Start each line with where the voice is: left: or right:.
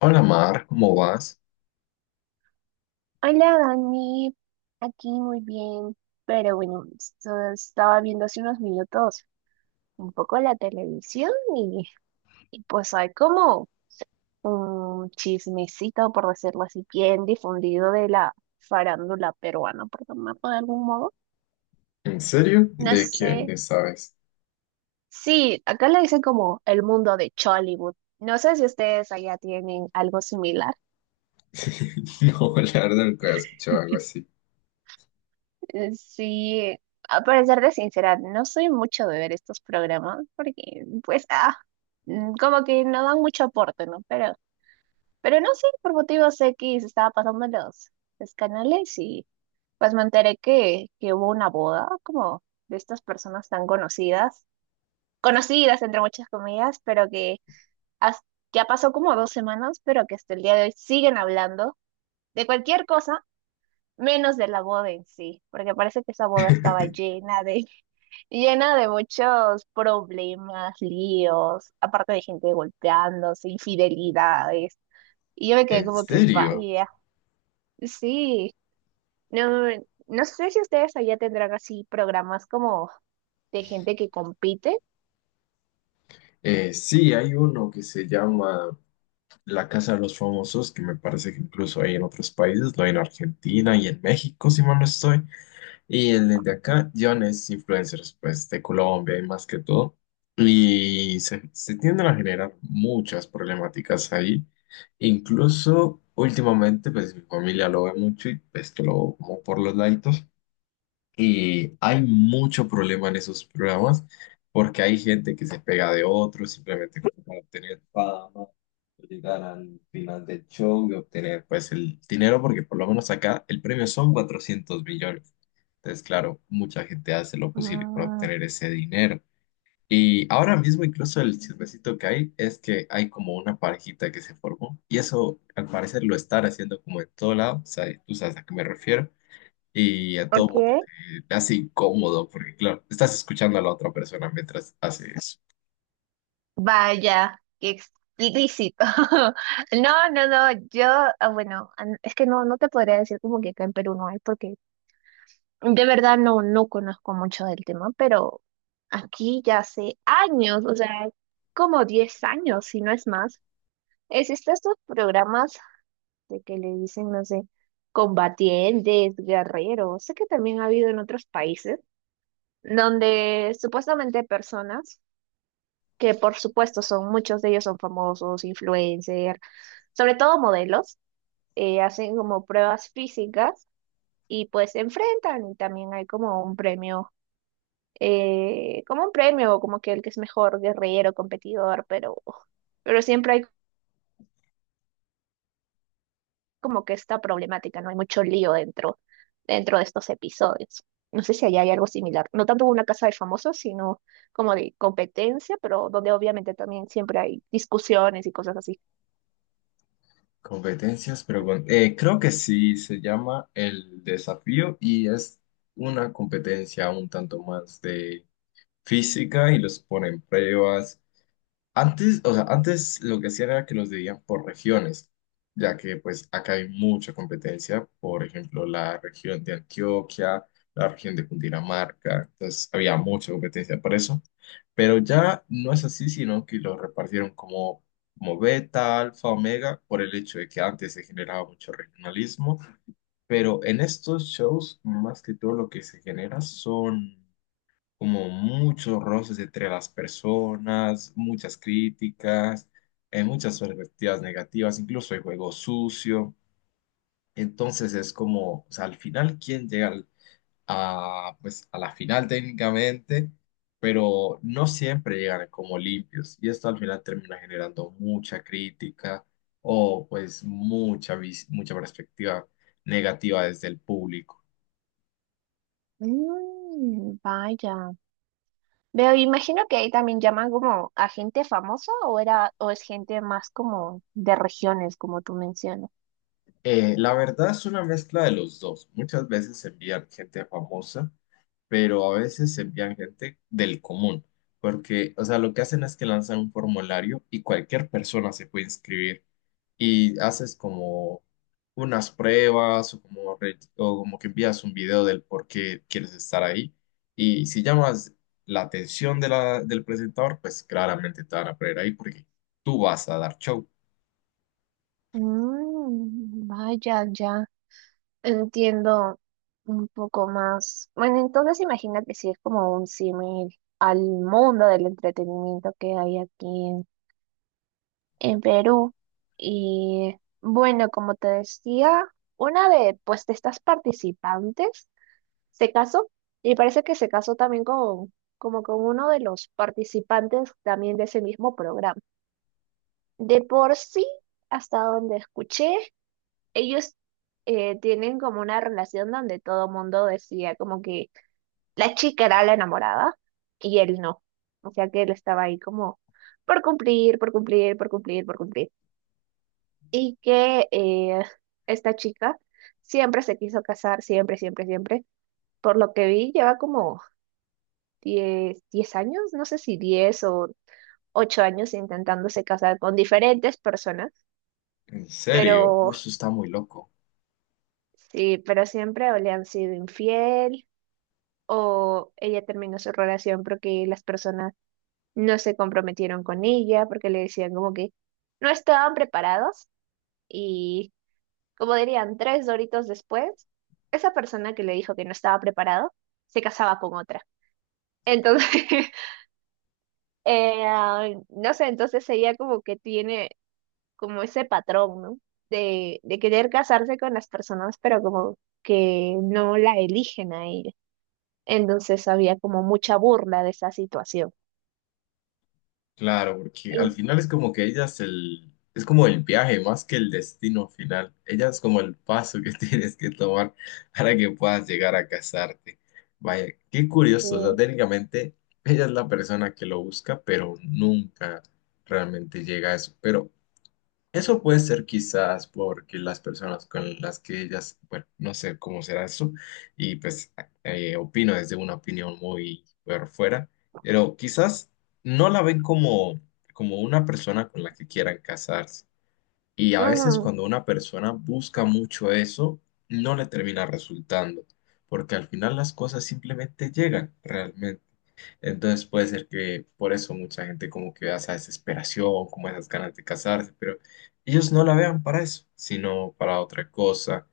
left: Hola Mar, ¿cómo vas?
right: Hola Dani, aquí muy bien, pero bueno, estaba viendo hace unos minutos un poco la televisión y pues hay como un chismecito, por decirlo así, bien difundido de la farándula peruana, por llamarlo de algún modo.
left: ¿En serio?
right: No
left: ¿De
right: sé,
left: quién? ¿De sabes?
right: sí, acá le dicen como el mundo de Chollywood. No sé si ustedes allá tienen algo similar.
left: No, la verdad nunca había escuchado algo así.
right: Sí, para serte sincera, no soy mucho de ver estos programas porque, pues, como que no dan mucho aporte, ¿no? Pero no sé, por motivos X estaba pasando los canales y pues me enteré que hubo una boda como de estas personas tan conocidas, conocidas entre muchas comillas, pero que has- ya pasó como 2 semanas, pero que hasta el día de hoy siguen hablando de cualquier cosa menos de la boda en sí, porque parece que esa boda estaba llena de muchos problemas, líos, aparte de gente golpeándose, infidelidades. Y yo me quedé
left: ¿En
right: como que,
left: serio?
right: vaya, sí, no, no sé si ustedes allá tendrán así programas como de gente que compite.
left: Sí, hay uno que se llama La Casa de los Famosos, que me parece que incluso hay en otros países, lo hay en Argentina y en México, si mal no estoy. Y el de acá, John es influencers, pues, de Colombia y más que todo. Y se tienden a generar muchas problemáticas ahí. Incluso últimamente, pues, mi familia lo ve mucho y pues que lo veo como por los laditos. Y hay mucho problema en esos programas porque hay gente que se pega de otros simplemente como para obtener fama, llegar al final del show y obtener pues el dinero porque por lo menos acá el premio son 400 millones. Entonces, claro, mucha gente hace lo posible para
right: Mm,
left: obtener ese dinero. Y ahora mismo incluso el chismecito que hay es que hay como una parejita que se formó y eso al parecer lo están haciendo como en todo lado, o sea, tú sabes a qué me refiero y a todo mundo
right: ok.
left: te hace incómodo porque, claro, estás escuchando a la otra persona mientras haces
right: Vaya, qué explícito. No, no, no, yo, bueno, es que no, no te podría decir como que acá en Perú no hay, porque de verdad no, no conozco mucho del tema, pero aquí ya hace años, o sea, como 10 años, si no es más, existen estos programas de que le dicen, no sé, combatientes, guerreros, sé que también ha habido en otros países, donde supuestamente personas, que por supuesto son, muchos de ellos son famosos, influencers, sobre todo modelos, hacen como pruebas físicas y pues se enfrentan y también hay como un premio como un premio, como que el que es mejor guerrillero, competidor, pero, siempre hay como que esta problemática, ¿no? Hay mucho lío dentro de estos episodios. No sé si allá hay algo similar. No tanto una casa de famosos, sino como de competencia, pero donde obviamente también siempre hay discusiones y cosas así.
left: competencias, pero bueno, creo que sí, se llama El Desafío y es una competencia un tanto más de física y los ponen pruebas. Antes, o sea, antes lo que hacían era que los dividían por regiones, ya que pues acá hay mucha competencia, por ejemplo, la región de Antioquia, la región de Cundinamarca, entonces había mucha competencia para eso, pero ya no es así, sino que lo repartieron como, como beta, alfa, omega, por el hecho de que antes se generaba mucho regionalismo, pero en estos shows más que todo lo que se genera son como muchos roces entre las personas, muchas críticas, muchas perspectivas negativas, incluso hay juego sucio. Entonces es como, o sea, al final, a, pues, ¿a la final técnicamente? Pero no siempre llegan como limpios y esto al final termina generando mucha crítica o pues mucha perspectiva negativa desde el público.
right: Mm, vaya. Veo, imagino que ahí también llaman como a gente famosa o era, o es gente más como de regiones, como tú mencionas.
left: La verdad es una mezcla de los dos. Muchas veces envían gente famosa, pero a veces envían gente del común, porque, o sea, lo que hacen es que lanzan un formulario y cualquier persona se puede inscribir y haces como unas pruebas o o como que envías un video del por qué quieres estar ahí y si llamas la atención de del presentador, pues claramente te van a poner ahí porque tú vas a dar show.
right: Mm, vaya, ya. Entiendo un poco más. Bueno, entonces imagino que sí es como un símil al mundo del entretenimiento que hay aquí en Perú. Y bueno, como te decía, una de pues de estas participantes se casó y parece que se casó también con, como con uno de los participantes también de ese mismo programa. De por sí, hasta donde escuché, ellos tienen como una relación donde todo mundo decía como que la chica era la enamorada y él no. O sea que él estaba ahí como por cumplir, por cumplir, por cumplir, por cumplir. Y que esta chica siempre se quiso casar, siempre, siempre, siempre. Por lo que vi, lleva como diez años, no sé si 10 o 8 años intentándose casar con diferentes personas,
left: ¿En serio? Uy,
right: pero
left: eso está muy loco.
right: sí, pero siempre o le han sido infiel o ella terminó su relación porque las personas no se comprometieron con ella, porque le decían como que no estaban preparados y como dirían, tres doritos después, esa persona que le dijo que no estaba preparado se casaba con otra. Entonces, no sé, entonces ella como que tiene como ese patrón, ¿no? De querer casarse con las personas, pero como que no la eligen a ella. Entonces había como mucha burla de esa situación.
left: Claro, porque al
right: Y,
left: final es como que es como el viaje más que el destino final. Ella es como el paso que tienes que tomar para que puedas llegar a casarte. Vaya, qué curioso. O sea,
right: eh,
left: técnicamente ella es la persona que lo busca, pero nunca realmente llega a eso. Pero eso puede ser quizás porque las personas con las que ellas, bueno, no sé cómo será eso, y pues opino desde una opinión muy por fuera, pero quizás no la ven como, como una persona con la que quieran casarse. Y a veces
right: ujú,
left: cuando una persona busca mucho eso, no le termina resultando, porque al final las cosas simplemente llegan realmente. Entonces puede ser que por eso mucha gente como que vea esa desesperación, como esas ganas de casarse, pero ellos no la vean para eso, sino para otra cosa.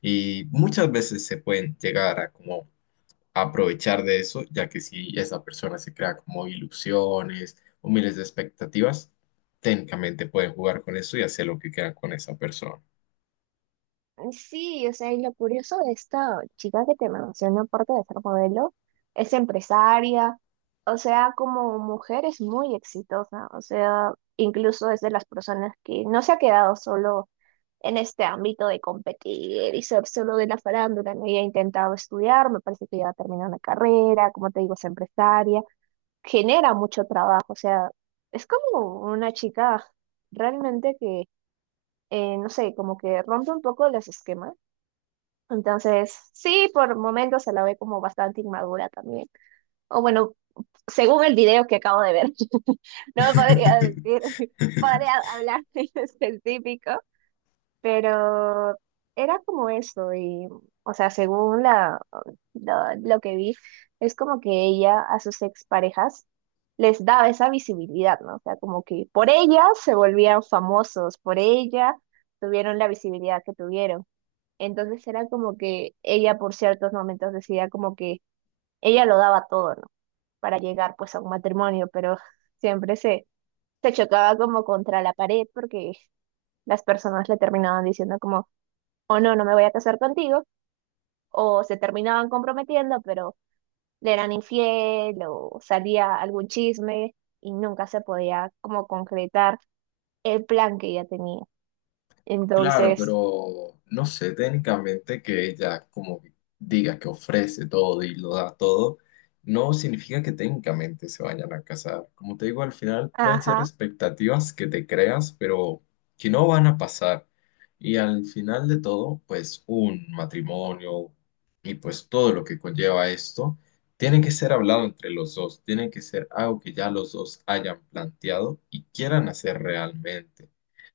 left: Y muchas veces se pueden llegar a como aprovechar de eso, ya que si esa persona se crea como ilusiones o miles de expectativas, técnicamente pueden jugar con eso y hacer lo que quieran con esa persona.
right: sí, o sea, y lo curioso de esta chica que te menciono, aparte de ser modelo, es empresaria, o sea, como mujer es muy exitosa, o sea, incluso es de las personas que no se ha quedado solo en este ámbito de competir y ser solo de la farándula. No había intentado estudiar, me parece que ya terminó una carrera, como te digo, es empresaria, genera mucho trabajo, o sea, es como una chica realmente que, no sé, como que rompe un poco los esquemas. Entonces, sí, por momentos se la ve como bastante inmadura también. O bueno, según el video que acabo de ver, no podría decir, podría hablar en específico. Pero era como eso, y, o sea, según lo que vi, es como que ella a sus exparejas les daba esa visibilidad, ¿no? O sea, como que por ella se volvían famosos, por ella tuvieron la visibilidad que tuvieron. Entonces era como que ella por ciertos momentos decía como que ella lo daba todo, ¿no? Para llegar pues a un matrimonio, pero siempre se chocaba como contra la pared porque las personas le terminaban diciendo como o no, no me voy a casar contigo, o se terminaban comprometiendo, pero le eran infiel o salía algún chisme y nunca se podía como concretar el plan que ella tenía.
left: Claro,
right: Entonces,
left: pero no sé, técnicamente que ella como que diga que ofrece todo y lo da todo, no significa que técnicamente se vayan a casar. Como te digo, al final pueden ser
right: ajá,
left: expectativas que te creas, pero que no van a pasar. Y al final de todo, pues un matrimonio y pues todo lo que conlleva esto, tiene que ser hablado entre los dos, tiene que ser algo que ya los dos hayan planteado y quieran hacer realmente.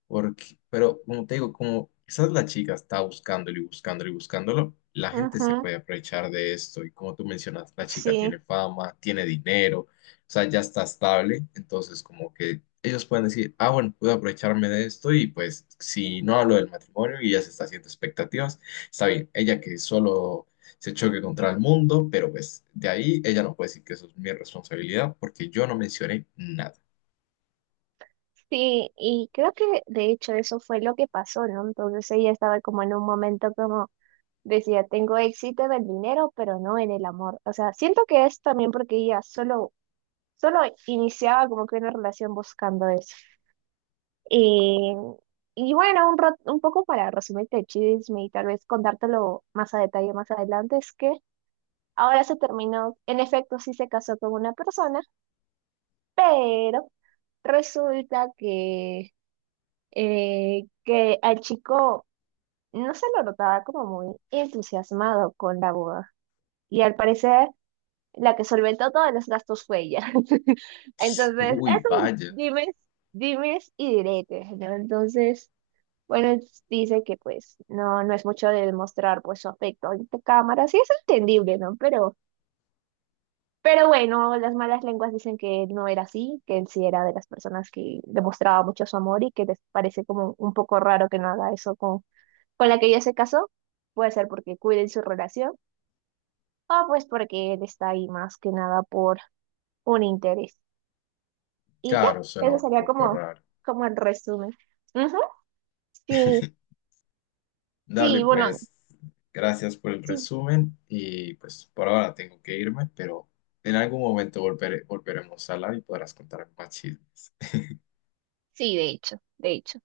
left: Porque, pero como te digo, como quizás la chica está buscándolo y buscándolo y buscándolo, la gente se
right: ujú,
left: puede aprovechar de esto. Y como tú mencionas, la chica tiene
right: sí.
left: fama, tiene dinero, o sea, ya está estable. Entonces, como que ellos pueden decir, ah, bueno, puedo aprovecharme de esto y pues si no hablo del matrimonio y ya se está haciendo expectativas, está bien. Ella que solo se choque contra el mundo, pero pues de ahí ella no puede decir que eso es mi responsabilidad porque yo no mencioné nada.
right: Sí, y creo que de hecho eso fue lo que pasó, ¿no? Entonces ella estaba como en un momento como decía, tengo éxito en el dinero, pero no en el amor. O sea, siento que es también porque ella solo iniciaba como que una relación buscando eso. Y, y bueno, un, un poco para resumirte el chisme y tal vez contártelo más a detalle más adelante, es que ahora se terminó, en efecto sí se casó con una persona, pero resulta que al chico no se lo notaba como muy entusiasmado con la boda. Y al parecer la que solventó todos los gastos fue ella. Entonces, es
left: Uy,
right: un
left: vaya.
right: dimes y diretes, ¿no? Entonces... Bueno, entonces dice que pues no, no es mucho de demostrar pues su afecto ante cámara, sí es entendible, ¿no? pero, bueno, las malas lenguas dicen que no era así, que él sí era de las personas que demostraba mucho su amor y que les parece como un poco raro que no haga eso con la que ella se casó. Puede ser porque cuiden su relación o pues porque él está ahí más que nada por un interés. Y ya,
left: Claro, suena
right: eso
left: un
right: sería
left: poco
right: como,
left: raro.
right: como el resumen. Ujú, sí,
left: Dale,
right: sí, bueno,
left: pues gracias por el
right: sí,
left: resumen y pues por ahora tengo que irme, pero en algún momento volveremos a hablar y podrás contar más chismes.
right: sí, de hecho, de hecho.